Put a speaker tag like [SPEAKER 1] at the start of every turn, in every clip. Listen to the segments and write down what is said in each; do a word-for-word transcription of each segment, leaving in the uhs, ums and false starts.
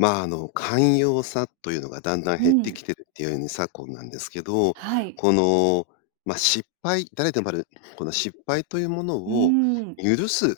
[SPEAKER 1] まあ、あの、寛容さというのがだんだん
[SPEAKER 2] う
[SPEAKER 1] 減って
[SPEAKER 2] ん。
[SPEAKER 1] きてるっていうに昨今なんですけど。
[SPEAKER 2] はい。
[SPEAKER 1] この、ま、失敗誰でもある、この失敗というもの
[SPEAKER 2] うー
[SPEAKER 1] を
[SPEAKER 2] ん。
[SPEAKER 1] 許す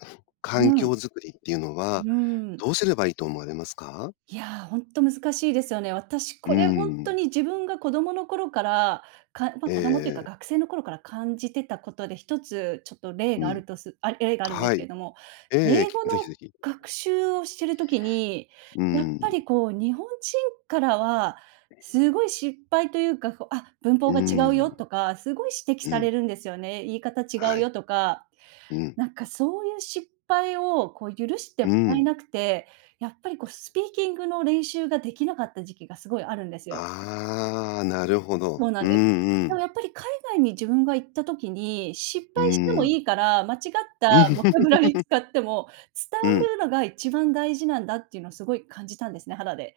[SPEAKER 2] う
[SPEAKER 1] 環境
[SPEAKER 2] ん。
[SPEAKER 1] づくりっていうの
[SPEAKER 2] う
[SPEAKER 1] は、
[SPEAKER 2] ーん。
[SPEAKER 1] どうすればいいと思われますか？
[SPEAKER 2] いや、ほんと難しいですよね。私
[SPEAKER 1] うー
[SPEAKER 2] これほんと
[SPEAKER 1] ん。
[SPEAKER 2] に自分が子供の頃から、かま、
[SPEAKER 1] ええ
[SPEAKER 2] 子供というか
[SPEAKER 1] ええ。
[SPEAKER 2] 学生の頃から感じてたことで、ひとつちょっと例
[SPEAKER 1] う
[SPEAKER 2] があ
[SPEAKER 1] ん。
[SPEAKER 2] るとすあ、例があるんで
[SPEAKER 1] は
[SPEAKER 2] すけ
[SPEAKER 1] い。
[SPEAKER 2] れども。
[SPEAKER 1] ええ、
[SPEAKER 2] 英
[SPEAKER 1] き
[SPEAKER 2] 語の
[SPEAKER 1] ぜひぜひ。
[SPEAKER 2] 学習をしてる時に、
[SPEAKER 1] うー
[SPEAKER 2] やっぱ
[SPEAKER 1] ん。
[SPEAKER 2] り、こう、日本人からは、すごい失敗というか、こう「あ、文
[SPEAKER 1] う
[SPEAKER 2] 法
[SPEAKER 1] ー
[SPEAKER 2] が違うよ」
[SPEAKER 1] ん。
[SPEAKER 2] とか、すごい指摘
[SPEAKER 1] う
[SPEAKER 2] され
[SPEAKER 1] ん。
[SPEAKER 2] るんですよね。「言い方違う
[SPEAKER 1] はい。
[SPEAKER 2] よ」とか、
[SPEAKER 1] うん。
[SPEAKER 2] なんかそういう失敗を、こう、許して
[SPEAKER 1] う
[SPEAKER 2] も
[SPEAKER 1] ー
[SPEAKER 2] らえ
[SPEAKER 1] ん。
[SPEAKER 2] なくて、やっぱり、こう、スピーキングの練習ができなかった時期がすごいあるんですよ。
[SPEAKER 1] ああ、なるほど。
[SPEAKER 2] そうなん
[SPEAKER 1] う
[SPEAKER 2] です。
[SPEAKER 1] んう
[SPEAKER 2] でも、
[SPEAKER 1] ん。
[SPEAKER 2] やっぱり、海外に自分が行った時に失
[SPEAKER 1] うー
[SPEAKER 2] 敗しても
[SPEAKER 1] ん。
[SPEAKER 2] いいから、間違ったボキャブラリー 使っても、伝
[SPEAKER 1] う
[SPEAKER 2] わ
[SPEAKER 1] ん。
[SPEAKER 2] るのが一番大事なんだっていうのをすごい感じたんですね、肌で。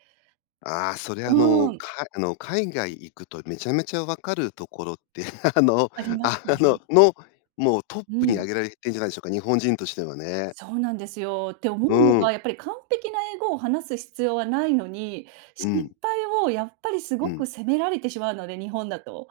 [SPEAKER 1] ああ、それ、
[SPEAKER 2] う
[SPEAKER 1] あの、
[SPEAKER 2] ーん。
[SPEAKER 1] かあの、海外行くとめちゃめちゃ分かるところって、あ
[SPEAKER 2] あ、
[SPEAKER 1] の
[SPEAKER 2] あります
[SPEAKER 1] あ
[SPEAKER 2] よね。
[SPEAKER 1] のの、もうトッ
[SPEAKER 2] う
[SPEAKER 1] プに
[SPEAKER 2] ん。
[SPEAKER 1] 挙げられてんじゃないでしょうか。日本人としてはね。
[SPEAKER 2] そうなんですよ。って
[SPEAKER 1] う
[SPEAKER 2] 思うの
[SPEAKER 1] ーん。
[SPEAKER 2] が、やっぱり、完璧な英語を話す必要はないのに、
[SPEAKER 1] う
[SPEAKER 2] 失
[SPEAKER 1] ん。
[SPEAKER 2] 敗を、やっぱり、す
[SPEAKER 1] う
[SPEAKER 2] ご
[SPEAKER 1] ん。
[SPEAKER 2] く責められてしまうので、日本だと。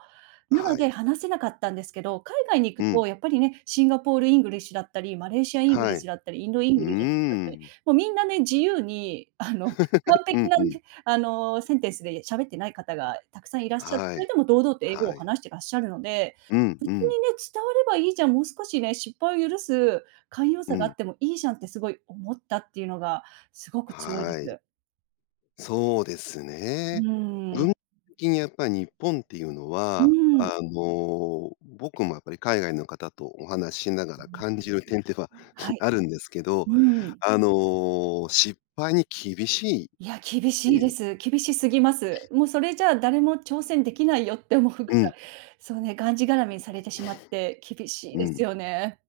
[SPEAKER 2] なの
[SPEAKER 1] はい。
[SPEAKER 2] で、話せなかったんですけど、海外に行
[SPEAKER 1] う
[SPEAKER 2] く
[SPEAKER 1] ん。
[SPEAKER 2] と、やっぱりね、シンガポールイングリッシュだったり、マレーシアイングリ
[SPEAKER 1] は
[SPEAKER 2] ッシ
[SPEAKER 1] い。
[SPEAKER 2] ュだったり、インドイン
[SPEAKER 1] うー
[SPEAKER 2] グリッシュだったり、
[SPEAKER 1] ん。
[SPEAKER 2] もうみんなね、自由に、あの、完
[SPEAKER 1] う
[SPEAKER 2] 璧
[SPEAKER 1] ん
[SPEAKER 2] な
[SPEAKER 1] うん。
[SPEAKER 2] ね、あの、センテンスで喋ってない方が沢山いらっしゃって、
[SPEAKER 1] は
[SPEAKER 2] それ
[SPEAKER 1] い。
[SPEAKER 2] でも堂々と英語を
[SPEAKER 1] はい。
[SPEAKER 2] 話してらっしゃるので、
[SPEAKER 1] うん、
[SPEAKER 2] 別に
[SPEAKER 1] うん。
[SPEAKER 2] ね、伝わればいいじゃん。もう少しね、失敗を許す寛容
[SPEAKER 1] う
[SPEAKER 2] さがあっ
[SPEAKER 1] ん。
[SPEAKER 2] てもいいじゃんって、すごい思ったっていうのが、すごく強いで
[SPEAKER 1] はい。
[SPEAKER 2] す。
[SPEAKER 1] そうです
[SPEAKER 2] う
[SPEAKER 1] ね。
[SPEAKER 2] ー
[SPEAKER 1] 文、
[SPEAKER 2] ん。
[SPEAKER 1] 的にやっぱ日本っていうの
[SPEAKER 2] うー
[SPEAKER 1] は、あ
[SPEAKER 2] ん。
[SPEAKER 1] の、僕もやっぱり海外の方とお話ししなが
[SPEAKER 2] うん。
[SPEAKER 1] ら感じる点では
[SPEAKER 2] は い。
[SPEAKER 1] あるんですけど、
[SPEAKER 2] うーん。
[SPEAKER 1] あの、失敗に厳しいっ
[SPEAKER 2] いや、厳
[SPEAKER 1] て
[SPEAKER 2] しい
[SPEAKER 1] い
[SPEAKER 2] で
[SPEAKER 1] う。
[SPEAKER 2] す。厳しすぎます。もう、それじゃあ、誰も挑戦できないよって思うぐ
[SPEAKER 1] う
[SPEAKER 2] ら
[SPEAKER 1] ん。
[SPEAKER 2] い。そうね、がんじがらめにされてしまって、厳 しい
[SPEAKER 1] う
[SPEAKER 2] です
[SPEAKER 1] ん。
[SPEAKER 2] よね。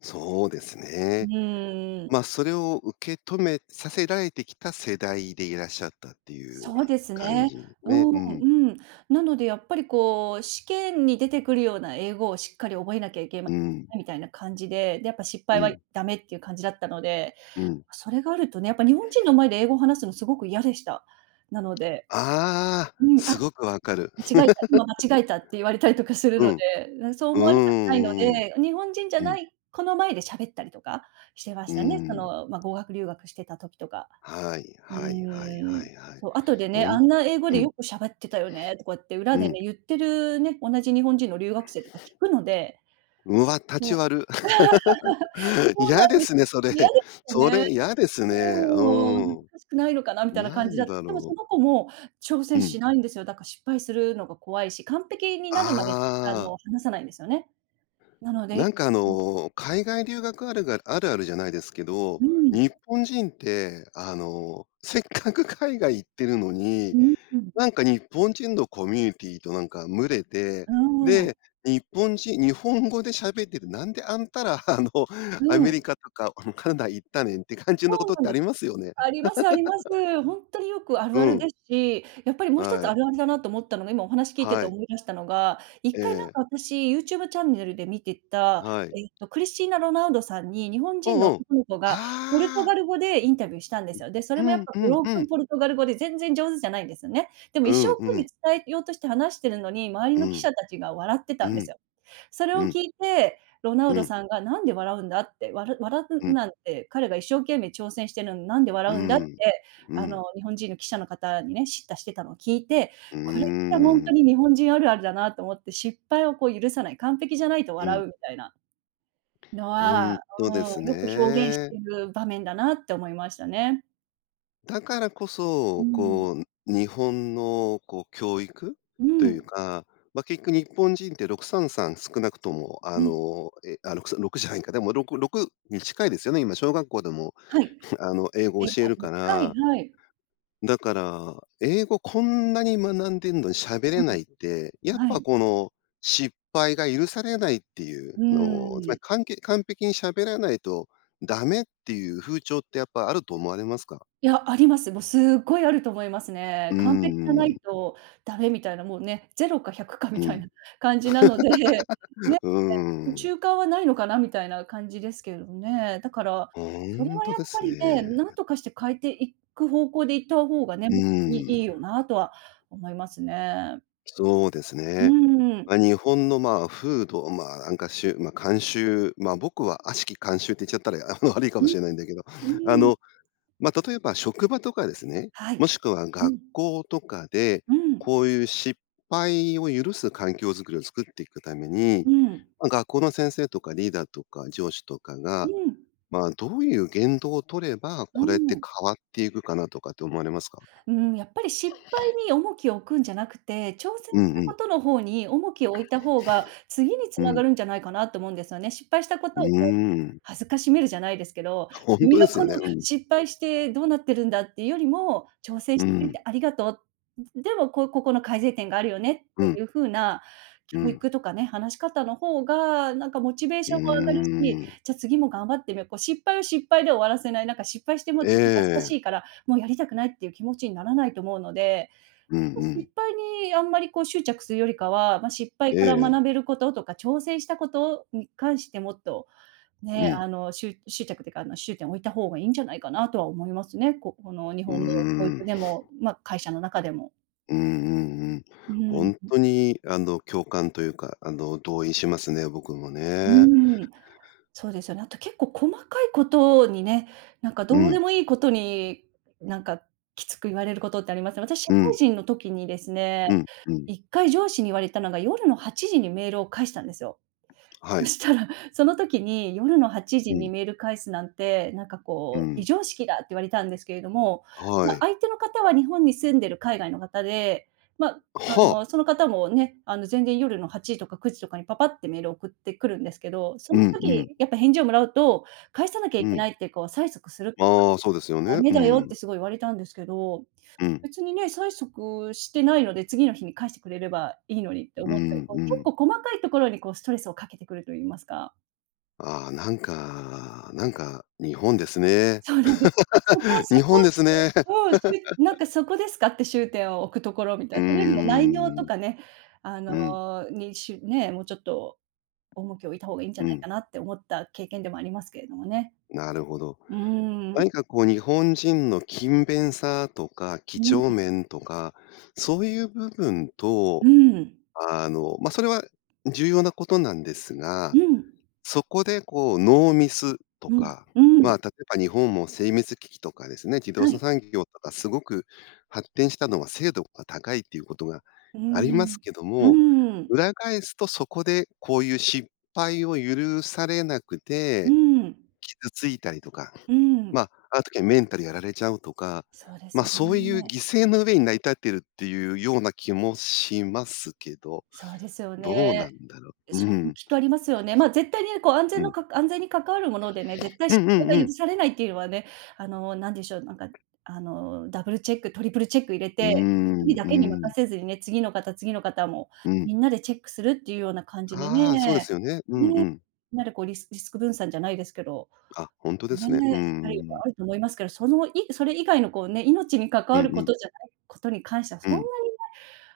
[SPEAKER 1] そうです
[SPEAKER 2] う
[SPEAKER 1] ね。
[SPEAKER 2] ーん。
[SPEAKER 1] ま、それを受け止めさせられてきた世代でいらっしゃったっていう
[SPEAKER 2] そうです
[SPEAKER 1] 感
[SPEAKER 2] ね。
[SPEAKER 1] じ
[SPEAKER 2] う
[SPEAKER 1] ね。う
[SPEAKER 2] ん
[SPEAKER 1] ん。
[SPEAKER 2] うん。なのでやっぱりこう、試験に出てくるような英語をしっかり覚えなきゃいけま
[SPEAKER 1] うん。
[SPEAKER 2] せん、みたいな感じで、で、やっぱ失
[SPEAKER 1] う
[SPEAKER 2] 敗は
[SPEAKER 1] ん。
[SPEAKER 2] ダメっていう感じだったので。
[SPEAKER 1] うん。
[SPEAKER 2] それがあるとね、やっぱ日本人の前で英語を話すのすごく嫌でした、なので。
[SPEAKER 1] ああ。
[SPEAKER 2] うん、
[SPEAKER 1] す
[SPEAKER 2] 「あ、
[SPEAKER 1] ごく分かる。
[SPEAKER 2] 間違えた、今 間違えた」って言われたりとかする
[SPEAKER 1] う
[SPEAKER 2] の
[SPEAKER 1] ん。
[SPEAKER 2] で。そう
[SPEAKER 1] うー
[SPEAKER 2] 思われたくないの
[SPEAKER 1] ん、うん。
[SPEAKER 2] で、日本人じゃ
[SPEAKER 1] うん。
[SPEAKER 2] ない子の前でしゃべったりとかしてま
[SPEAKER 1] うー
[SPEAKER 2] したね。そ
[SPEAKER 1] ん。
[SPEAKER 2] の、ま、語学留学してた時とか。
[SPEAKER 1] はい
[SPEAKER 2] う
[SPEAKER 1] はいはい
[SPEAKER 2] ー
[SPEAKER 1] は
[SPEAKER 2] ん。
[SPEAKER 1] いはい。
[SPEAKER 2] そ、後でね、
[SPEAKER 1] ほ
[SPEAKER 2] 「あ
[SPEAKER 1] ん
[SPEAKER 2] んな英語
[SPEAKER 1] う
[SPEAKER 2] で
[SPEAKER 1] ん。
[SPEAKER 2] よくしゃべってたよね」とかって裏
[SPEAKER 1] う
[SPEAKER 2] で
[SPEAKER 1] ん。
[SPEAKER 2] ね、言ってる、ね、同じ日本人の留学生とか聞くので。
[SPEAKER 1] うわ、タ
[SPEAKER 2] もう
[SPEAKER 1] チわる。
[SPEAKER 2] そうな
[SPEAKER 1] 嫌
[SPEAKER 2] ん
[SPEAKER 1] で
[SPEAKER 2] です。
[SPEAKER 1] すね、それ。
[SPEAKER 2] 嫌ですよ
[SPEAKER 1] そ
[SPEAKER 2] ね。
[SPEAKER 1] れ、嫌です
[SPEAKER 2] う
[SPEAKER 1] ね。う
[SPEAKER 2] ーん。「恥
[SPEAKER 1] ー
[SPEAKER 2] ず
[SPEAKER 1] ん。
[SPEAKER 2] かしくないのかな」みたいな
[SPEAKER 1] な
[SPEAKER 2] 感じ
[SPEAKER 1] ん
[SPEAKER 2] だで
[SPEAKER 1] だ
[SPEAKER 2] も
[SPEAKER 1] ろ
[SPEAKER 2] そ
[SPEAKER 1] う。
[SPEAKER 2] の子も挑
[SPEAKER 1] う
[SPEAKER 2] 戦
[SPEAKER 1] ん。
[SPEAKER 2] しないんですよ。だか、失敗するのが怖いし、完璧になるまであ
[SPEAKER 1] あ
[SPEAKER 2] の、
[SPEAKER 1] あ。
[SPEAKER 2] 話さないんですよね、なので
[SPEAKER 1] なん
[SPEAKER 2] い
[SPEAKER 1] かあ
[SPEAKER 2] うん。
[SPEAKER 1] の、海外留学あるがあるあるじゃないですけど、
[SPEAKER 2] うー
[SPEAKER 1] 日
[SPEAKER 2] ん。
[SPEAKER 1] 本人ってあの、せっかく海外行ってるのに、
[SPEAKER 2] うーん。
[SPEAKER 1] なんか日本人のコミュニティとなんか群れて、
[SPEAKER 2] うー
[SPEAKER 1] で、
[SPEAKER 2] ん。
[SPEAKER 1] 日本人、日本語で喋ってて、なんであんたら、あの
[SPEAKER 2] う
[SPEAKER 1] アメ
[SPEAKER 2] ん。
[SPEAKER 1] リカとか、あのカナダ行ったねんって感じ
[SPEAKER 2] そ
[SPEAKER 1] のこ
[SPEAKER 2] う
[SPEAKER 1] とっ
[SPEAKER 2] なん
[SPEAKER 1] てあ
[SPEAKER 2] で
[SPEAKER 1] り
[SPEAKER 2] す。
[SPEAKER 1] ますよね。
[SPEAKER 2] ありますあります。ほんとによくあ
[SPEAKER 1] う
[SPEAKER 2] るある
[SPEAKER 1] ん。
[SPEAKER 2] ですし、やっぱりもう一
[SPEAKER 1] は
[SPEAKER 2] つあ
[SPEAKER 1] い。
[SPEAKER 2] るあるだなと思ったのが、今お話聞いて
[SPEAKER 1] は
[SPEAKER 2] て
[SPEAKER 1] い。
[SPEAKER 2] 思い出したのが、いっ
[SPEAKER 1] え
[SPEAKER 2] かいな
[SPEAKER 1] え。
[SPEAKER 2] んか私、YouTube チャンネルで見てた、
[SPEAKER 1] はい。
[SPEAKER 2] えっとクリスティーナ・ロナウドさんに日本
[SPEAKER 1] う
[SPEAKER 2] 人
[SPEAKER 1] ん
[SPEAKER 2] の
[SPEAKER 1] うん。
[SPEAKER 2] 男の子がポルト
[SPEAKER 1] ああ。
[SPEAKER 2] ガル語でインタビューしたんですよ。で、そ
[SPEAKER 1] う
[SPEAKER 2] れもやっ
[SPEAKER 1] ん
[SPEAKER 2] ぱ
[SPEAKER 1] う
[SPEAKER 2] ブ
[SPEAKER 1] ん
[SPEAKER 2] ロー
[SPEAKER 1] う
[SPEAKER 2] クン
[SPEAKER 1] ん。
[SPEAKER 2] ポルトガル語で全然上手じゃないんですよね。でも
[SPEAKER 1] う
[SPEAKER 2] 一生
[SPEAKER 1] んう
[SPEAKER 2] 懸命
[SPEAKER 1] ん。
[SPEAKER 2] 伝えようとして話してるのに、周り
[SPEAKER 1] う
[SPEAKER 2] の記
[SPEAKER 1] ん。
[SPEAKER 2] 者たちが笑って
[SPEAKER 1] う
[SPEAKER 2] たんで
[SPEAKER 1] ん。
[SPEAKER 2] すよ。それを
[SPEAKER 1] うん。
[SPEAKER 2] 聞いて、ロナウ
[SPEAKER 1] う
[SPEAKER 2] ド
[SPEAKER 1] ん。
[SPEAKER 2] さんが「何で笑うんだ？」って、わら笑
[SPEAKER 1] う
[SPEAKER 2] う
[SPEAKER 1] ん。
[SPEAKER 2] なんて、「彼が一生懸命挑戦してるのに何で
[SPEAKER 1] うー
[SPEAKER 2] 笑うんだ」っ
[SPEAKER 1] ん、
[SPEAKER 2] て、
[SPEAKER 1] う
[SPEAKER 2] あの
[SPEAKER 1] ん。
[SPEAKER 2] 日本人の記者の方にね、叱咤してたのを聞いて、
[SPEAKER 1] うー
[SPEAKER 2] これってほんと
[SPEAKER 1] ん。
[SPEAKER 2] に日本人あるあるだなと思って、失敗をこう許さない、完璧じゃないと
[SPEAKER 1] う
[SPEAKER 2] 笑
[SPEAKER 1] ん。
[SPEAKER 2] うみたいなの
[SPEAKER 1] ほん
[SPEAKER 2] は、
[SPEAKER 1] と
[SPEAKER 2] うー
[SPEAKER 1] で
[SPEAKER 2] ん、
[SPEAKER 1] す
[SPEAKER 2] よく表現し
[SPEAKER 1] ね。
[SPEAKER 2] てる場面だなって思いましたね。
[SPEAKER 1] だからこ
[SPEAKER 2] う
[SPEAKER 1] そ、
[SPEAKER 2] ん。
[SPEAKER 1] こう、日本のこう教育
[SPEAKER 2] う
[SPEAKER 1] という
[SPEAKER 2] ん。
[SPEAKER 1] か、ま、結局日本人ってろくさんさん少なくとも、あ
[SPEAKER 2] うん。
[SPEAKER 1] の、え、あ、ろくさん、ろくじゃないんか。でもろく-ろくに近いですよね、今、小学校でも、
[SPEAKER 2] はい。
[SPEAKER 1] あの、英語を
[SPEAKER 2] 英語
[SPEAKER 1] 教える
[SPEAKER 2] 始め
[SPEAKER 1] か
[SPEAKER 2] て、はい
[SPEAKER 1] ら
[SPEAKER 2] はい。
[SPEAKER 1] だから、英語、こんなに学んでんのに喋れ
[SPEAKER 2] う
[SPEAKER 1] な
[SPEAKER 2] ん。
[SPEAKER 1] いって、やっ
[SPEAKER 2] は
[SPEAKER 1] ぱ
[SPEAKER 2] い。
[SPEAKER 1] この、失敗が許されないってい
[SPEAKER 2] う
[SPEAKER 1] うのを、つま
[SPEAKER 2] ーん。
[SPEAKER 1] りかんけ完璧に喋らないとダメ、っていう風潮って、やっぱあると思われますか？
[SPEAKER 2] いや、あります。もうすっごいあると思います
[SPEAKER 1] う
[SPEAKER 2] ね。
[SPEAKER 1] ー
[SPEAKER 2] 完璧じゃな
[SPEAKER 1] ん。
[SPEAKER 2] いとダメみたいな、もうね、ぜろかひゃくか
[SPEAKER 1] う
[SPEAKER 2] みたいな
[SPEAKER 1] ん。
[SPEAKER 2] 感じなので、ね、
[SPEAKER 1] うーん。
[SPEAKER 2] 中間はないのかな、みたいな感じですけどね。だから、
[SPEAKER 1] ほ
[SPEAKER 2] それ
[SPEAKER 1] ん
[SPEAKER 2] は
[SPEAKER 1] と
[SPEAKER 2] やっ
[SPEAKER 1] で
[SPEAKER 2] ぱ
[SPEAKER 1] すね。
[SPEAKER 2] りね、何とかして変えていく方向で行った方がね、ほん
[SPEAKER 1] う
[SPEAKER 2] とに、いい
[SPEAKER 1] ん。
[SPEAKER 2] よなとは思いますね。
[SPEAKER 1] そうです
[SPEAKER 2] う
[SPEAKER 1] ね。
[SPEAKER 2] ーん。
[SPEAKER 1] ま、日本の、まあ、風土、うん、ま、なんかしゅま、慣習、ま、僕は、悪しき慣習って言っちゃったら、いあの、悪いか
[SPEAKER 2] う
[SPEAKER 1] も
[SPEAKER 2] ん。
[SPEAKER 1] しれないんだけど。
[SPEAKER 2] う
[SPEAKER 1] あ
[SPEAKER 2] ーん。
[SPEAKER 1] の、ま、例えば、職場とかですね、
[SPEAKER 2] はい。
[SPEAKER 1] もしくは、
[SPEAKER 2] う
[SPEAKER 1] 学
[SPEAKER 2] ん。
[SPEAKER 1] 校とかで、
[SPEAKER 2] うん。
[SPEAKER 1] こういう失敗を許す環境作りを作っていくために、
[SPEAKER 2] うん。
[SPEAKER 1] ま、学校の先生とか、リーダーとか、上司とか
[SPEAKER 2] う
[SPEAKER 1] が、
[SPEAKER 2] ん。
[SPEAKER 1] まあ、どういう言動を取れば、
[SPEAKER 2] う
[SPEAKER 1] これって
[SPEAKER 2] ん。
[SPEAKER 1] 変わっていくかなとかって思われますか？
[SPEAKER 2] うん、やっぱり失敗に重きを置くんじゃなくて、挑戦
[SPEAKER 1] う
[SPEAKER 2] し
[SPEAKER 1] ん
[SPEAKER 2] た
[SPEAKER 1] う
[SPEAKER 2] こ
[SPEAKER 1] ん。
[SPEAKER 2] との方に、重きを置いた方が、次につ
[SPEAKER 1] う
[SPEAKER 2] な
[SPEAKER 1] ん。
[SPEAKER 2] がるんじゃないかなと思うんですよね。失敗したこ
[SPEAKER 1] う
[SPEAKER 2] と
[SPEAKER 1] ー
[SPEAKER 2] をこ
[SPEAKER 1] ん。
[SPEAKER 2] う、辱めるじゃないですけど、
[SPEAKER 1] ほん
[SPEAKER 2] 「君
[SPEAKER 1] と
[SPEAKER 2] が
[SPEAKER 1] です
[SPEAKER 2] こ
[SPEAKER 1] よ
[SPEAKER 2] の
[SPEAKER 1] ね。うん。
[SPEAKER 2] 失敗してどうなってるんだ」って言うよりも、「挑戦
[SPEAKER 1] う
[SPEAKER 2] してくれ
[SPEAKER 1] ん。
[SPEAKER 2] てありがとう。でも、こう、ここの改善点があるよね」っ
[SPEAKER 1] うん。
[SPEAKER 2] ていう風な
[SPEAKER 1] う
[SPEAKER 2] 教
[SPEAKER 1] ん。
[SPEAKER 2] 育とかね、話し方の方が、なんかモチベー
[SPEAKER 1] う
[SPEAKER 2] ションも上がるし、
[SPEAKER 1] ーん。
[SPEAKER 2] じゃ、次も頑張ってみよう、こう失敗を失敗で終わらせない、なんか失敗しても、ちょっと恥ずかし
[SPEAKER 1] ええ。
[SPEAKER 2] いから、もうやりたくないっていう気持ちにならないと思うので、
[SPEAKER 1] うん
[SPEAKER 2] こと
[SPEAKER 1] うん。
[SPEAKER 2] 失敗にあんまりこう執着するよりかは、ま、失敗
[SPEAKER 1] え
[SPEAKER 2] から
[SPEAKER 1] え。
[SPEAKER 2] 学べることとか、挑戦したことに関して、もっと、
[SPEAKER 1] う
[SPEAKER 2] ね、あ
[SPEAKER 1] ん。
[SPEAKER 2] の、しゅ執着っていうか、あの、終点を置いた方がいいんじゃないかな、とは思いますね。ここの日
[SPEAKER 1] うー
[SPEAKER 2] 本の教育
[SPEAKER 1] ん。
[SPEAKER 2] でも、ま、会社の中でも。
[SPEAKER 1] うんうんうん。
[SPEAKER 2] う
[SPEAKER 1] ほ
[SPEAKER 2] ー
[SPEAKER 1] ん
[SPEAKER 2] ん。
[SPEAKER 1] とにあの共感というか、あの同意しますね、僕も
[SPEAKER 2] う
[SPEAKER 1] ね。
[SPEAKER 2] ん。そうですよね。あと結構細かいことにね、なんか
[SPEAKER 1] う
[SPEAKER 2] どうで
[SPEAKER 1] ん。
[SPEAKER 2] もいいことに、なんかきつく言われることってあります。私社
[SPEAKER 1] う
[SPEAKER 2] 会
[SPEAKER 1] ん。
[SPEAKER 2] 人の時にですね、
[SPEAKER 1] うん、う
[SPEAKER 2] い
[SPEAKER 1] ん。
[SPEAKER 2] っかい上司に言われたのが夜のはちじにメールを返したんですよ。
[SPEAKER 1] は
[SPEAKER 2] そ
[SPEAKER 1] い。
[SPEAKER 2] したら、その時に「夜のはちじ
[SPEAKER 1] う
[SPEAKER 2] に
[SPEAKER 1] ん。
[SPEAKER 2] メール返すなんて、なんか
[SPEAKER 1] う
[SPEAKER 2] こう、非
[SPEAKER 1] ん。
[SPEAKER 2] 常識だ」って言われたんですけれども。
[SPEAKER 1] は
[SPEAKER 2] ま、
[SPEAKER 1] い。
[SPEAKER 2] 相手の方は日本に住んでる海外の方で、ま、あ
[SPEAKER 1] は
[SPEAKER 2] の
[SPEAKER 1] あ。
[SPEAKER 2] その方もね、あの全然夜のはちじとかくじとかにパパッてメール送ってくるんですけど、そ
[SPEAKER 1] う
[SPEAKER 2] の
[SPEAKER 1] んうん。
[SPEAKER 2] 時やっぱ返事をもらうと、返さなきゃ
[SPEAKER 1] う
[SPEAKER 2] いけ
[SPEAKER 1] ん。
[SPEAKER 2] ないってこう催促するとか
[SPEAKER 1] あ、そうですよ
[SPEAKER 2] ダ
[SPEAKER 1] ね。
[SPEAKER 2] メ
[SPEAKER 1] う
[SPEAKER 2] だよって
[SPEAKER 1] ん。
[SPEAKER 2] すごい言われたんですけど。
[SPEAKER 1] うん。
[SPEAKER 2] 別にね、催促してないので次の日に返してくれればいいのにって
[SPEAKER 1] う
[SPEAKER 2] 思ったり、
[SPEAKER 1] ん
[SPEAKER 2] こう
[SPEAKER 1] う
[SPEAKER 2] 結
[SPEAKER 1] ん。
[SPEAKER 2] 構細かいところにこうストレスをかけてくると言いますか。
[SPEAKER 1] ああ、なんか、なんか日本ですね。
[SPEAKER 2] そうなんです。そこ そ
[SPEAKER 1] 日
[SPEAKER 2] こ
[SPEAKER 1] 本
[SPEAKER 2] っ
[SPEAKER 1] で
[SPEAKER 2] て。
[SPEAKER 1] すね。
[SPEAKER 2] うん、しなんか そこですかって、しゅうてんを置くところみた
[SPEAKER 1] う
[SPEAKER 2] い
[SPEAKER 1] ー
[SPEAKER 2] な、それよりも内容と
[SPEAKER 1] ん。
[SPEAKER 2] かね、あ
[SPEAKER 1] う
[SPEAKER 2] の
[SPEAKER 1] ん。
[SPEAKER 2] に、しね、もうちょっと重きを置いた方がいんじゃ
[SPEAKER 1] う
[SPEAKER 2] ない
[SPEAKER 1] ん。
[SPEAKER 2] かなって思った経験でもありますけれどもね。
[SPEAKER 1] なるほど。
[SPEAKER 2] うん。
[SPEAKER 1] 何かこう日本人の勤勉さとか、几
[SPEAKER 2] う
[SPEAKER 1] 帳
[SPEAKER 2] ん。
[SPEAKER 1] 面とか、そういう部分と
[SPEAKER 2] うん。
[SPEAKER 1] あの、ま、それは重要なことなんです
[SPEAKER 2] う
[SPEAKER 1] が、
[SPEAKER 2] ん。
[SPEAKER 1] そこでこうノーミスと
[SPEAKER 2] うん、
[SPEAKER 1] か、
[SPEAKER 2] う
[SPEAKER 1] ま、
[SPEAKER 2] ん。
[SPEAKER 1] 例えば日本も精密機器とかですね、自動
[SPEAKER 2] は
[SPEAKER 1] 車
[SPEAKER 2] い。
[SPEAKER 1] 産業とかすごく発展したのは精度が高いということが
[SPEAKER 2] う
[SPEAKER 1] あります
[SPEAKER 2] ん、
[SPEAKER 1] けど
[SPEAKER 2] う
[SPEAKER 1] も、
[SPEAKER 2] ん。
[SPEAKER 1] 裏返すとそこでこういう失敗を許されなく
[SPEAKER 2] う
[SPEAKER 1] て、
[SPEAKER 2] ん。
[SPEAKER 1] 傷ついたりとか。
[SPEAKER 2] うん。
[SPEAKER 1] ま、ある時はメンタルやられちゃうとか、
[SPEAKER 2] そうで
[SPEAKER 1] ま、
[SPEAKER 2] す
[SPEAKER 1] そういう犠
[SPEAKER 2] ね。
[SPEAKER 1] 牲の上に成り立っているっていうような気もしますけど、
[SPEAKER 2] そうですよ
[SPEAKER 1] どうな
[SPEAKER 2] ね。
[SPEAKER 1] んだろう。う
[SPEAKER 2] それも
[SPEAKER 1] ん。
[SPEAKER 2] きっとありますよね。ま、絶対に、こう安
[SPEAKER 1] う
[SPEAKER 2] 全の
[SPEAKER 1] ん。
[SPEAKER 2] か安全に関わるものでね、絶対
[SPEAKER 1] う
[SPEAKER 2] 失
[SPEAKER 1] んうんう
[SPEAKER 2] 敗が許
[SPEAKER 1] ん。
[SPEAKER 2] されないっていうのはね、あのなんでしょう、なんかあのダブルチェック、トリプルチェック入れ
[SPEAKER 1] う
[SPEAKER 2] て、ひとり
[SPEAKER 1] ん
[SPEAKER 2] だ
[SPEAKER 1] う
[SPEAKER 2] けに任
[SPEAKER 1] ん。
[SPEAKER 2] せずにね、次の方、次の方も
[SPEAKER 1] う
[SPEAKER 2] み
[SPEAKER 1] ん。
[SPEAKER 2] んなでチェックするっていうような感じで
[SPEAKER 1] ああ、そうで
[SPEAKER 2] ね。
[SPEAKER 1] すよね。うん
[SPEAKER 2] ね。
[SPEAKER 1] うん。
[SPEAKER 2] なでこうリスリスク分散じゃないですけど、
[SPEAKER 1] あ、ほんとで
[SPEAKER 2] ね、
[SPEAKER 1] すね。う
[SPEAKER 2] し
[SPEAKER 1] ん
[SPEAKER 2] たりが
[SPEAKER 1] うん。
[SPEAKER 2] あると思いますけど、そのいそれ以外のこうね、命に関
[SPEAKER 1] う
[SPEAKER 2] わ
[SPEAKER 1] ん
[SPEAKER 2] る
[SPEAKER 1] う
[SPEAKER 2] こ
[SPEAKER 1] ん。
[SPEAKER 2] とじゃないことに関しては
[SPEAKER 1] う
[SPEAKER 2] そんな
[SPEAKER 1] ん。
[SPEAKER 2] にね、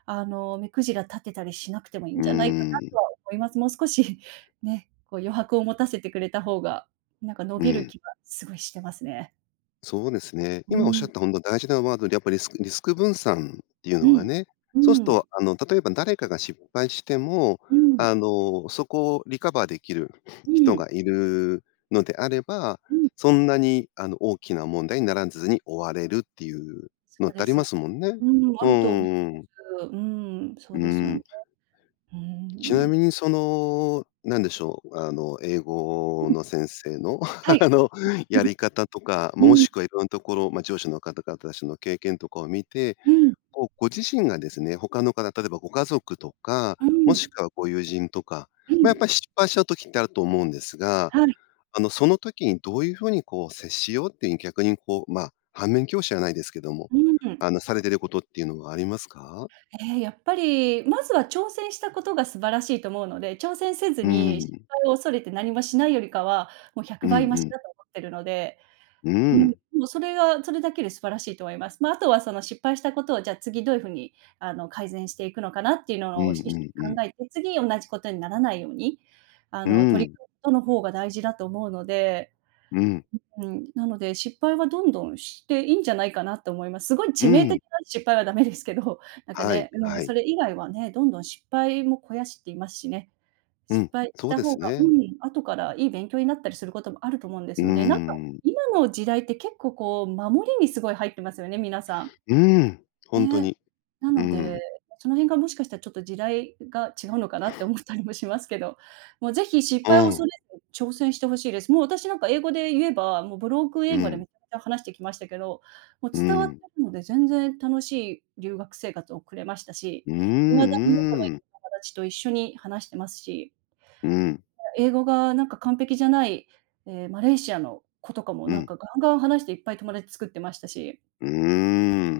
[SPEAKER 2] あの、目くじら立てたりしなくてもいん
[SPEAKER 1] うー
[SPEAKER 2] じゃないかな
[SPEAKER 1] ん。
[SPEAKER 2] とは思います。もう少し、ね、こう余白を持たせてくれた方が、なんか伸
[SPEAKER 1] う
[SPEAKER 2] びる
[SPEAKER 1] ん。
[SPEAKER 2] 気はすごいしてますね。
[SPEAKER 1] そうですね。
[SPEAKER 2] う
[SPEAKER 1] 今おっしゃっ
[SPEAKER 2] ん。
[SPEAKER 1] た本当大事なワードでやっぱ、リスクリスク分散っていう
[SPEAKER 2] う
[SPEAKER 1] のが
[SPEAKER 2] ん、
[SPEAKER 1] ね。
[SPEAKER 2] う
[SPEAKER 1] そうすっ
[SPEAKER 2] ん。
[SPEAKER 1] とあの、例えば誰かが失敗しても、
[SPEAKER 2] う
[SPEAKER 1] あ
[SPEAKER 2] ん。
[SPEAKER 1] の、そこをリカバーできる
[SPEAKER 2] う
[SPEAKER 1] 人
[SPEAKER 2] ん。
[SPEAKER 1] がいるのであれば、
[SPEAKER 2] うん。
[SPEAKER 1] そんなに、あの、大きな問題にならずに終われるっていう
[SPEAKER 2] そ
[SPEAKER 1] のっ
[SPEAKER 2] う
[SPEAKER 1] て
[SPEAKER 2] で
[SPEAKER 1] あり
[SPEAKER 2] す
[SPEAKER 1] ま
[SPEAKER 2] よ。
[SPEAKER 1] すもんね。
[SPEAKER 2] うん、あ
[SPEAKER 1] うん
[SPEAKER 2] ると思い
[SPEAKER 1] う
[SPEAKER 2] ま
[SPEAKER 1] んうん。
[SPEAKER 2] す。うん、そう
[SPEAKER 1] う
[SPEAKER 2] ですよね。
[SPEAKER 1] ん。
[SPEAKER 2] うー
[SPEAKER 1] ちな
[SPEAKER 2] ん。
[SPEAKER 1] みにその、何でしょう。あの、英語
[SPEAKER 2] うん。
[SPEAKER 1] の先生の、
[SPEAKER 2] はい。
[SPEAKER 1] あの、や り方とか、ま、
[SPEAKER 2] う
[SPEAKER 1] も
[SPEAKER 2] ん。
[SPEAKER 1] しくは色んなところ、ま、上司の方々達の経験とかを見て、
[SPEAKER 2] うん。
[SPEAKER 1] こう、ご自身がですね、他の方、例えばご家族とか、
[SPEAKER 2] う
[SPEAKER 1] も
[SPEAKER 2] ん。
[SPEAKER 1] しくはご友人とか、
[SPEAKER 2] う
[SPEAKER 1] ま、やっ
[SPEAKER 2] ん。
[SPEAKER 1] ぱり失敗した時ってあると思うんですが、
[SPEAKER 2] はい。
[SPEAKER 1] あの、その時にどういう風にこう接しようっていう逆にこう、ま、反面教師じゃないですけども、
[SPEAKER 2] うーん。
[SPEAKER 1] あの、されていることっていうのはありますか？
[SPEAKER 2] ええ、やっぱり、まずは挑戦したことが素晴らしいと思うので、挑戦せず
[SPEAKER 1] う
[SPEAKER 2] に失
[SPEAKER 1] ん。
[SPEAKER 2] 敗を恐れて何もしないよりかは、もうひゃ
[SPEAKER 1] う
[SPEAKER 2] く
[SPEAKER 1] ん
[SPEAKER 2] ばいま
[SPEAKER 1] う
[SPEAKER 2] し
[SPEAKER 1] ん。
[SPEAKER 2] だと思ってるので、
[SPEAKER 1] う
[SPEAKER 2] うん、
[SPEAKER 1] ん。
[SPEAKER 2] もうそれが、それだけで素晴らしいと思います。まあ、あとはその失敗したことをじゃあ次どういう風に、あの、改善していくのかなっていう
[SPEAKER 1] う
[SPEAKER 2] のを、お
[SPEAKER 1] ん
[SPEAKER 2] し、一
[SPEAKER 1] うんう
[SPEAKER 2] 緒に
[SPEAKER 1] ん。
[SPEAKER 2] 考えて、次同じことにならないように、あ
[SPEAKER 1] う
[SPEAKER 2] の、取り
[SPEAKER 1] ん。
[SPEAKER 2] 組むことの方が大事だと思うので、
[SPEAKER 1] うん。
[SPEAKER 2] うん、なので、失敗はどんどんしていいんじゃないかなと思います。すごい
[SPEAKER 1] う
[SPEAKER 2] 致命
[SPEAKER 1] ん。
[SPEAKER 2] 的な失敗はダメですけど、なんか
[SPEAKER 1] はい
[SPEAKER 2] ね、う
[SPEAKER 1] は
[SPEAKER 2] ん、そ
[SPEAKER 1] い。
[SPEAKER 2] れ以外はね、どんどん失敗も肥やしって言いますしね。
[SPEAKER 1] う
[SPEAKER 2] 失
[SPEAKER 1] ん、
[SPEAKER 2] 敗し
[SPEAKER 1] そう
[SPEAKER 2] た
[SPEAKER 1] で
[SPEAKER 2] 方
[SPEAKER 1] す
[SPEAKER 2] が、う
[SPEAKER 1] ね。
[SPEAKER 2] ん、後からいい勉強になったりすることもあると思うんで
[SPEAKER 1] う
[SPEAKER 2] す
[SPEAKER 1] ー
[SPEAKER 2] よね。なんか、
[SPEAKER 1] ん。
[SPEAKER 2] 今の時代って結構こう守りにすごい入ってますよね、皆さん。
[SPEAKER 1] うん、本当
[SPEAKER 2] ね、
[SPEAKER 1] に。
[SPEAKER 2] な
[SPEAKER 1] う
[SPEAKER 2] ので、
[SPEAKER 1] ん。
[SPEAKER 2] その辺がもしかしたらちょっと時代が違うのかなって思ったりもしますけど、もうぜひ失
[SPEAKER 1] う
[SPEAKER 2] 敗を
[SPEAKER 1] ん。
[SPEAKER 2] 恐れずに挑戦して欲しいです。もう私なんか英語で言えば、もうブロークン
[SPEAKER 1] う
[SPEAKER 2] 英語で
[SPEAKER 1] ん。
[SPEAKER 2] めっちゃ話してきましたけど、もう
[SPEAKER 1] う
[SPEAKER 2] 伝わって
[SPEAKER 1] ん。
[SPEAKER 2] るので全然楽しい留学生活を送れましたし、
[SPEAKER 1] うーん、
[SPEAKER 2] いまだに仲のいい
[SPEAKER 1] うーん。
[SPEAKER 2] お友達と一緒に話してますし。
[SPEAKER 1] うん。
[SPEAKER 2] 英語がなんか完璧じゃない、ええ、マレーシアの子とかも
[SPEAKER 1] う
[SPEAKER 2] なん
[SPEAKER 1] ん。
[SPEAKER 2] かガンガン話していっぱい友達作ってましたし。
[SPEAKER 1] うー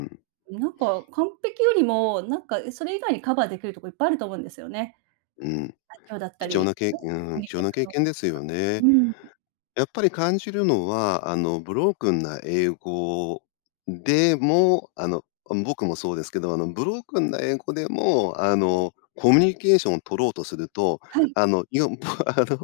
[SPEAKER 1] ん。
[SPEAKER 2] ん、なんか完璧よりも、なんかそれ以外にカバーできるとこいっぱいあると思うんですよね。
[SPEAKER 1] うん、
[SPEAKER 2] 愛嬌だった
[SPEAKER 1] 貴重な
[SPEAKER 2] り、
[SPEAKER 1] けい
[SPEAKER 2] うん、
[SPEAKER 1] あ、う
[SPEAKER 2] コ
[SPEAKER 1] ん、
[SPEAKER 2] ミュニ
[SPEAKER 1] 貴
[SPEAKER 2] ケ
[SPEAKER 1] 重
[SPEAKER 2] ーシ
[SPEAKER 1] な
[SPEAKER 2] ョン
[SPEAKER 1] 経
[SPEAKER 2] 能
[SPEAKER 1] 験ですよね。
[SPEAKER 2] 力とか、うん。
[SPEAKER 1] やっぱり感じるのは、あの、ブロークンな英語で
[SPEAKER 2] [unintelligible]
[SPEAKER 1] も、あの、あん僕もそうですけど、あのブロークンな英語でも、あの、コミュニケーションを取ろうとすると、
[SPEAKER 2] はい。
[SPEAKER 1] あの、いよ あの、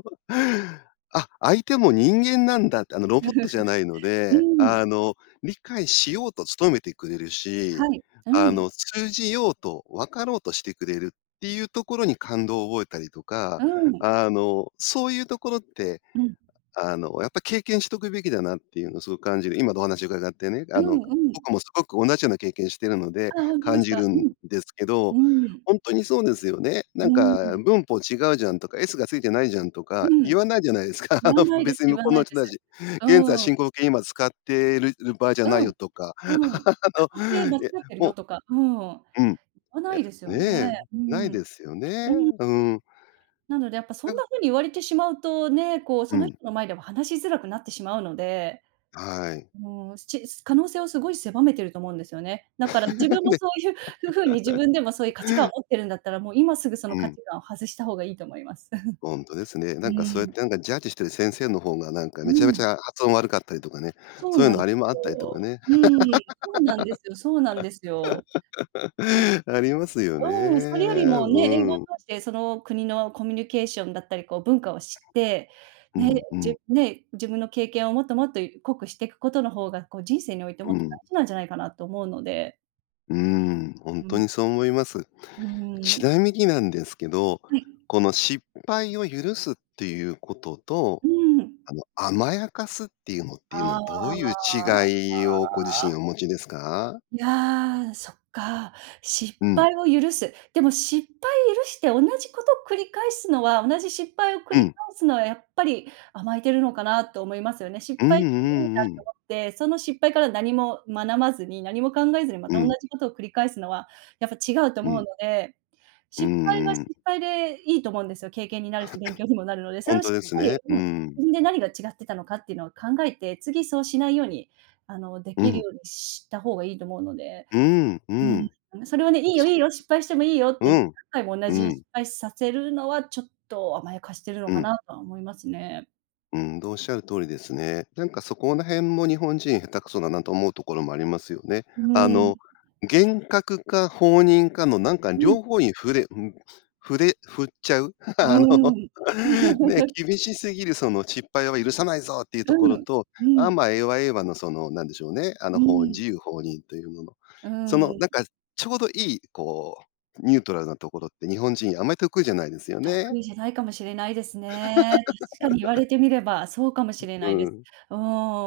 [SPEAKER 1] あ、相手も人間なんだって、あのロボットじゃないの
[SPEAKER 2] う
[SPEAKER 1] で、あ
[SPEAKER 2] ん。
[SPEAKER 1] の、理解しようと努めてくれるし、
[SPEAKER 2] はい、う
[SPEAKER 1] あ
[SPEAKER 2] ん。
[SPEAKER 1] の通じようと分かろうとしてくれるっていうところに感動を覚えたりとか、
[SPEAKER 2] うん。
[SPEAKER 1] あの、そういうところって、
[SPEAKER 2] うん。
[SPEAKER 1] あの、やっぱ経験しとくべきだなっていうのをすごく感じる。今のお話を伺ってね。
[SPEAKER 2] う
[SPEAKER 1] あ
[SPEAKER 2] ん
[SPEAKER 1] の、
[SPEAKER 2] うん。
[SPEAKER 1] 僕もすごく同じような経験しているので
[SPEAKER 2] あ、本当で
[SPEAKER 1] 感
[SPEAKER 2] す
[SPEAKER 1] じ
[SPEAKER 2] か？
[SPEAKER 1] る
[SPEAKER 2] う
[SPEAKER 1] ん
[SPEAKER 2] ん。
[SPEAKER 1] ですけど、
[SPEAKER 2] うん。
[SPEAKER 1] ほんとにそうですよね。な
[SPEAKER 2] う
[SPEAKER 1] んか
[SPEAKER 2] ん。
[SPEAKER 1] 文法違うじゃんとか、S がついてないじゃんと
[SPEAKER 2] う
[SPEAKER 1] か、
[SPEAKER 2] ん。
[SPEAKER 1] 言わないじゃないですか。
[SPEAKER 2] 言
[SPEAKER 1] あ
[SPEAKER 2] わ
[SPEAKER 1] の、
[SPEAKER 2] ないで
[SPEAKER 1] 別
[SPEAKER 2] す
[SPEAKER 1] に
[SPEAKER 2] 言
[SPEAKER 1] 向
[SPEAKER 2] わ
[SPEAKER 1] こう
[SPEAKER 2] な
[SPEAKER 1] の
[SPEAKER 2] い
[SPEAKER 1] 人
[SPEAKER 2] です。
[SPEAKER 1] 達。現在
[SPEAKER 2] うん。
[SPEAKER 1] 進行形今使ってるる、場合じゃな
[SPEAKER 2] うん。
[SPEAKER 1] いよとか、
[SPEAKER 2] うん。
[SPEAKER 1] あ
[SPEAKER 2] 過去形
[SPEAKER 1] の、
[SPEAKER 2] 間違
[SPEAKER 1] いや、
[SPEAKER 2] ってる
[SPEAKER 1] もう。
[SPEAKER 2] よとか、うん。言
[SPEAKER 1] うん。い
[SPEAKER 2] わな
[SPEAKER 1] や、
[SPEAKER 2] いですよ
[SPEAKER 1] ね、
[SPEAKER 2] ね。う
[SPEAKER 1] な
[SPEAKER 2] ん。
[SPEAKER 1] い
[SPEAKER 2] う
[SPEAKER 1] で
[SPEAKER 2] ん。
[SPEAKER 1] すよね。うん。
[SPEAKER 2] なのでやっぱそ
[SPEAKER 1] な
[SPEAKER 2] ん
[SPEAKER 1] んか。
[SPEAKER 2] な 風に言われてしまうと、ね、こう、
[SPEAKER 1] う
[SPEAKER 2] その
[SPEAKER 1] ん。
[SPEAKER 2] 人の前では話しづらくなってしまうので、
[SPEAKER 1] はい。
[SPEAKER 2] もう、すち、す、可能性をすごい狭めてると思うんですよね。だから自 分も
[SPEAKER 1] で。
[SPEAKER 2] そういう風に自分でもそういう価値観を 持ってるんだったら、もう今すぐその
[SPEAKER 1] う
[SPEAKER 2] 価
[SPEAKER 1] ん。
[SPEAKER 2] 値観を外した方がいいと思います。
[SPEAKER 1] ほんとです ね。
[SPEAKER 2] う
[SPEAKER 1] なんかそうやっ
[SPEAKER 2] ん。
[SPEAKER 1] て、なんか、ジャッジしている先生の方が、なんか、
[SPEAKER 2] う
[SPEAKER 1] めちゃめち
[SPEAKER 2] ん。
[SPEAKER 1] ゃ発音悪かったりとかね、
[SPEAKER 2] そ
[SPEAKER 1] そ
[SPEAKER 2] う
[SPEAKER 1] ういう
[SPEAKER 2] な
[SPEAKER 1] の
[SPEAKER 2] んで
[SPEAKER 1] ありも、あっ
[SPEAKER 2] す
[SPEAKER 1] たりとか
[SPEAKER 2] よ。
[SPEAKER 1] ね。
[SPEAKER 2] うん、そうなんですよ、そうなんですよ。ね。
[SPEAKER 1] ありますよね、
[SPEAKER 2] うん、それよりもね、
[SPEAKER 1] う
[SPEAKER 2] 英語を
[SPEAKER 1] ん。
[SPEAKER 2] 通して、その国のコミュニケーションだったり、こう文化を知って、
[SPEAKER 1] う
[SPEAKER 2] ね、
[SPEAKER 1] んうん。
[SPEAKER 2] じね、自分の経験をもっともっと、濃くしていくことの方が、こう人生において
[SPEAKER 1] う
[SPEAKER 2] もっと
[SPEAKER 1] ん。
[SPEAKER 2] 大事なんじゃないかなと思うので。
[SPEAKER 1] うん、ほん
[SPEAKER 2] う
[SPEAKER 1] と
[SPEAKER 2] ん。
[SPEAKER 1] にそう思います。
[SPEAKER 2] う
[SPEAKER 1] ち
[SPEAKER 2] ん。
[SPEAKER 1] なみになんですけど、
[SPEAKER 2] はい。
[SPEAKER 1] この失敗を許すっていうことと、
[SPEAKER 2] うん。
[SPEAKER 1] あの、甘やかすっていうのっていう
[SPEAKER 2] あ
[SPEAKER 1] のど
[SPEAKER 2] あ、
[SPEAKER 1] ういう
[SPEAKER 2] あ
[SPEAKER 1] 違いをご自身お
[SPEAKER 2] あ。
[SPEAKER 1] 持ちですか？
[SPEAKER 2] いや、そっか。失
[SPEAKER 1] うん。
[SPEAKER 2] 敗を許す。でも失敗許して同じことを繰り返すのは同じ失敗を繰
[SPEAKER 1] う
[SPEAKER 2] り
[SPEAKER 1] ん。
[SPEAKER 2] 返すのはやっぱり、甘えてるのかなと思いますよね。失
[SPEAKER 1] うんう
[SPEAKER 2] 敗してもいいな
[SPEAKER 1] んう
[SPEAKER 2] と
[SPEAKER 1] ん。
[SPEAKER 2] 思って、その失敗から何もまなまずに、何も考えずにま
[SPEAKER 1] う
[SPEAKER 2] た同
[SPEAKER 1] ん。
[SPEAKER 2] じことを繰り返すのは、やっぱ違うと
[SPEAKER 1] う
[SPEAKER 2] 思うの
[SPEAKER 1] ん。
[SPEAKER 2] で。
[SPEAKER 1] うん
[SPEAKER 2] 失敗は
[SPEAKER 1] うん。
[SPEAKER 2] 失敗でいいと思うんですよ。経験になるし勉 強にもなるので。そ
[SPEAKER 1] ほ
[SPEAKER 2] れ
[SPEAKER 1] ん
[SPEAKER 2] を
[SPEAKER 1] と
[SPEAKER 2] しっ
[SPEAKER 1] です
[SPEAKER 2] かり、
[SPEAKER 1] ね。う
[SPEAKER 2] うん、
[SPEAKER 1] ん。
[SPEAKER 2] 自分で何が違ってたのかっていうのを考えて、次そうしないように、あので
[SPEAKER 1] う
[SPEAKER 2] きる
[SPEAKER 1] ん。
[SPEAKER 2] ようにした方がいいと思うので。
[SPEAKER 1] うん、うん。
[SPEAKER 2] うん、それはね、いいよ
[SPEAKER 1] そ
[SPEAKER 2] いいよ、失敗してもいいよっ
[SPEAKER 1] うで
[SPEAKER 2] て、
[SPEAKER 1] う
[SPEAKER 2] 何
[SPEAKER 1] ん、
[SPEAKER 2] 回も同
[SPEAKER 1] う
[SPEAKER 2] じ失
[SPEAKER 1] ん。
[SPEAKER 2] 敗させるのはちょっと甘やかしてるの
[SPEAKER 1] う
[SPEAKER 2] か
[SPEAKER 1] ん。
[SPEAKER 2] なとは思いますね。
[SPEAKER 1] ほんとおっしゃる通りですね。なんかそこら辺も日本人下手くそだなと思うところもありますよね。
[SPEAKER 2] う
[SPEAKER 1] あ
[SPEAKER 2] ん。
[SPEAKER 1] の、厳格か放任かのなんか
[SPEAKER 2] うん。
[SPEAKER 1] 両方に振れうん、振れ振っちゃう。あ
[SPEAKER 2] う
[SPEAKER 1] の、
[SPEAKER 2] ん。
[SPEAKER 1] ね、厳しすぎるその失敗は許さないぞっていうと
[SPEAKER 2] う
[SPEAKER 1] ころ
[SPEAKER 2] ん、
[SPEAKER 1] と、
[SPEAKER 2] う
[SPEAKER 1] あ、
[SPEAKER 2] ん。
[SPEAKER 1] ま、ええわええわのその何でしょうね、あ
[SPEAKER 2] う
[SPEAKER 1] の、ほう
[SPEAKER 2] ん。
[SPEAKER 1] 自由放任というもの。
[SPEAKER 2] う
[SPEAKER 1] その
[SPEAKER 2] ん。
[SPEAKER 1] なんかちょうどいいこうニュートラルなところって日本人あんまり得意じゃないですよね。
[SPEAKER 2] 得意じゃないかもしれないですね。確かに言われ てみればそうかもしれ
[SPEAKER 1] う
[SPEAKER 2] ないで
[SPEAKER 1] ん。
[SPEAKER 2] す。う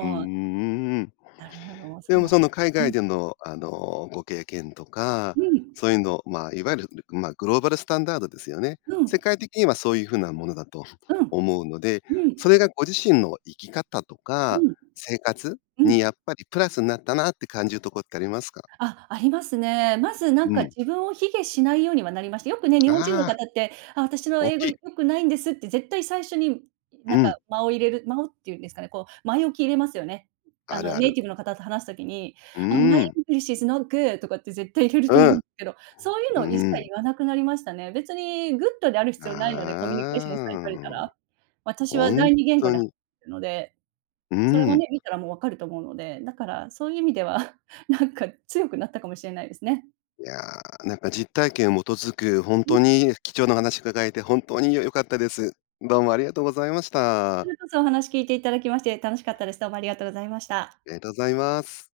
[SPEAKER 1] うんうん
[SPEAKER 2] ん。
[SPEAKER 1] うんうん。
[SPEAKER 2] なるほど、
[SPEAKER 1] で
[SPEAKER 2] そう
[SPEAKER 1] も
[SPEAKER 2] だっ
[SPEAKER 1] その
[SPEAKER 2] た
[SPEAKER 1] 海
[SPEAKER 2] う
[SPEAKER 1] 外
[SPEAKER 2] ん。
[SPEAKER 1] での、あの、ご経験とか、
[SPEAKER 2] うん。
[SPEAKER 1] そういうの、まあ、いわゆる、ま、グローバルスタンダードですよね。
[SPEAKER 2] う
[SPEAKER 1] 世
[SPEAKER 2] ん。
[SPEAKER 1] 界的にはそういう風なものだと
[SPEAKER 2] うん。
[SPEAKER 1] 思うので、
[SPEAKER 2] う
[SPEAKER 1] そ
[SPEAKER 2] ん。
[SPEAKER 1] れがご自身の生き方と
[SPEAKER 2] う
[SPEAKER 1] か
[SPEAKER 2] ん。
[SPEAKER 1] 生活
[SPEAKER 2] う
[SPEAKER 1] にや
[SPEAKER 2] ん。
[SPEAKER 1] っぱりプラスになったなって感じるとこってありますか？
[SPEAKER 2] あ、ありますね。まずなん
[SPEAKER 1] う
[SPEAKER 2] か
[SPEAKER 1] ん。
[SPEAKER 2] 自分を卑下しないようにはなりました。よくね、日本人の
[SPEAKER 1] ああ。
[SPEAKER 2] 方って、「あ、私の
[SPEAKER 1] 大
[SPEAKER 2] 英
[SPEAKER 1] き
[SPEAKER 2] 語
[SPEAKER 1] い。
[SPEAKER 2] 良くないんです」って、絶対最初にな
[SPEAKER 1] う
[SPEAKER 2] んか、
[SPEAKER 1] ん。
[SPEAKER 2] 間を入れる間をっていうんですかね、こう、前置き入れますよね。あ
[SPEAKER 1] ある
[SPEAKER 2] の
[SPEAKER 1] あ
[SPEAKER 2] ネイ
[SPEAKER 1] る。
[SPEAKER 2] ティブの方と話す時に、
[SPEAKER 1] う
[SPEAKER 2] あ、My
[SPEAKER 1] ん。
[SPEAKER 2] English is not good. とかって絶対入れると思
[SPEAKER 1] う
[SPEAKER 2] うん
[SPEAKER 1] ん。
[SPEAKER 2] ですけど、そういう
[SPEAKER 1] う
[SPEAKER 2] の一切
[SPEAKER 1] ん。
[SPEAKER 2] 言わなくなりましたね。別にグッドである必要ないので、コミュニケーションさえ
[SPEAKER 1] あ
[SPEAKER 2] 取れた
[SPEAKER 1] あ。
[SPEAKER 2] ら、私
[SPEAKER 1] ほ
[SPEAKER 2] は
[SPEAKER 1] んっ
[SPEAKER 2] 第二言語
[SPEAKER 1] と
[SPEAKER 2] では
[SPEAKER 1] に。
[SPEAKER 2] るので、
[SPEAKER 1] う
[SPEAKER 2] それは
[SPEAKER 1] ん。
[SPEAKER 2] ね、見たらもう分かると思うので。だからそういう意味では なんか強くなったかもしれないですね。
[SPEAKER 1] いや、なんか実体験を基づく、ほん
[SPEAKER 2] うん。
[SPEAKER 1] とに貴重なお話伺えて本当によ良かったです。どうもありがとうございまし
[SPEAKER 2] こち
[SPEAKER 1] た。
[SPEAKER 2] らこそお話聞いていただきまして楽しかったです。どうもありがとうございました。
[SPEAKER 1] えとざいます。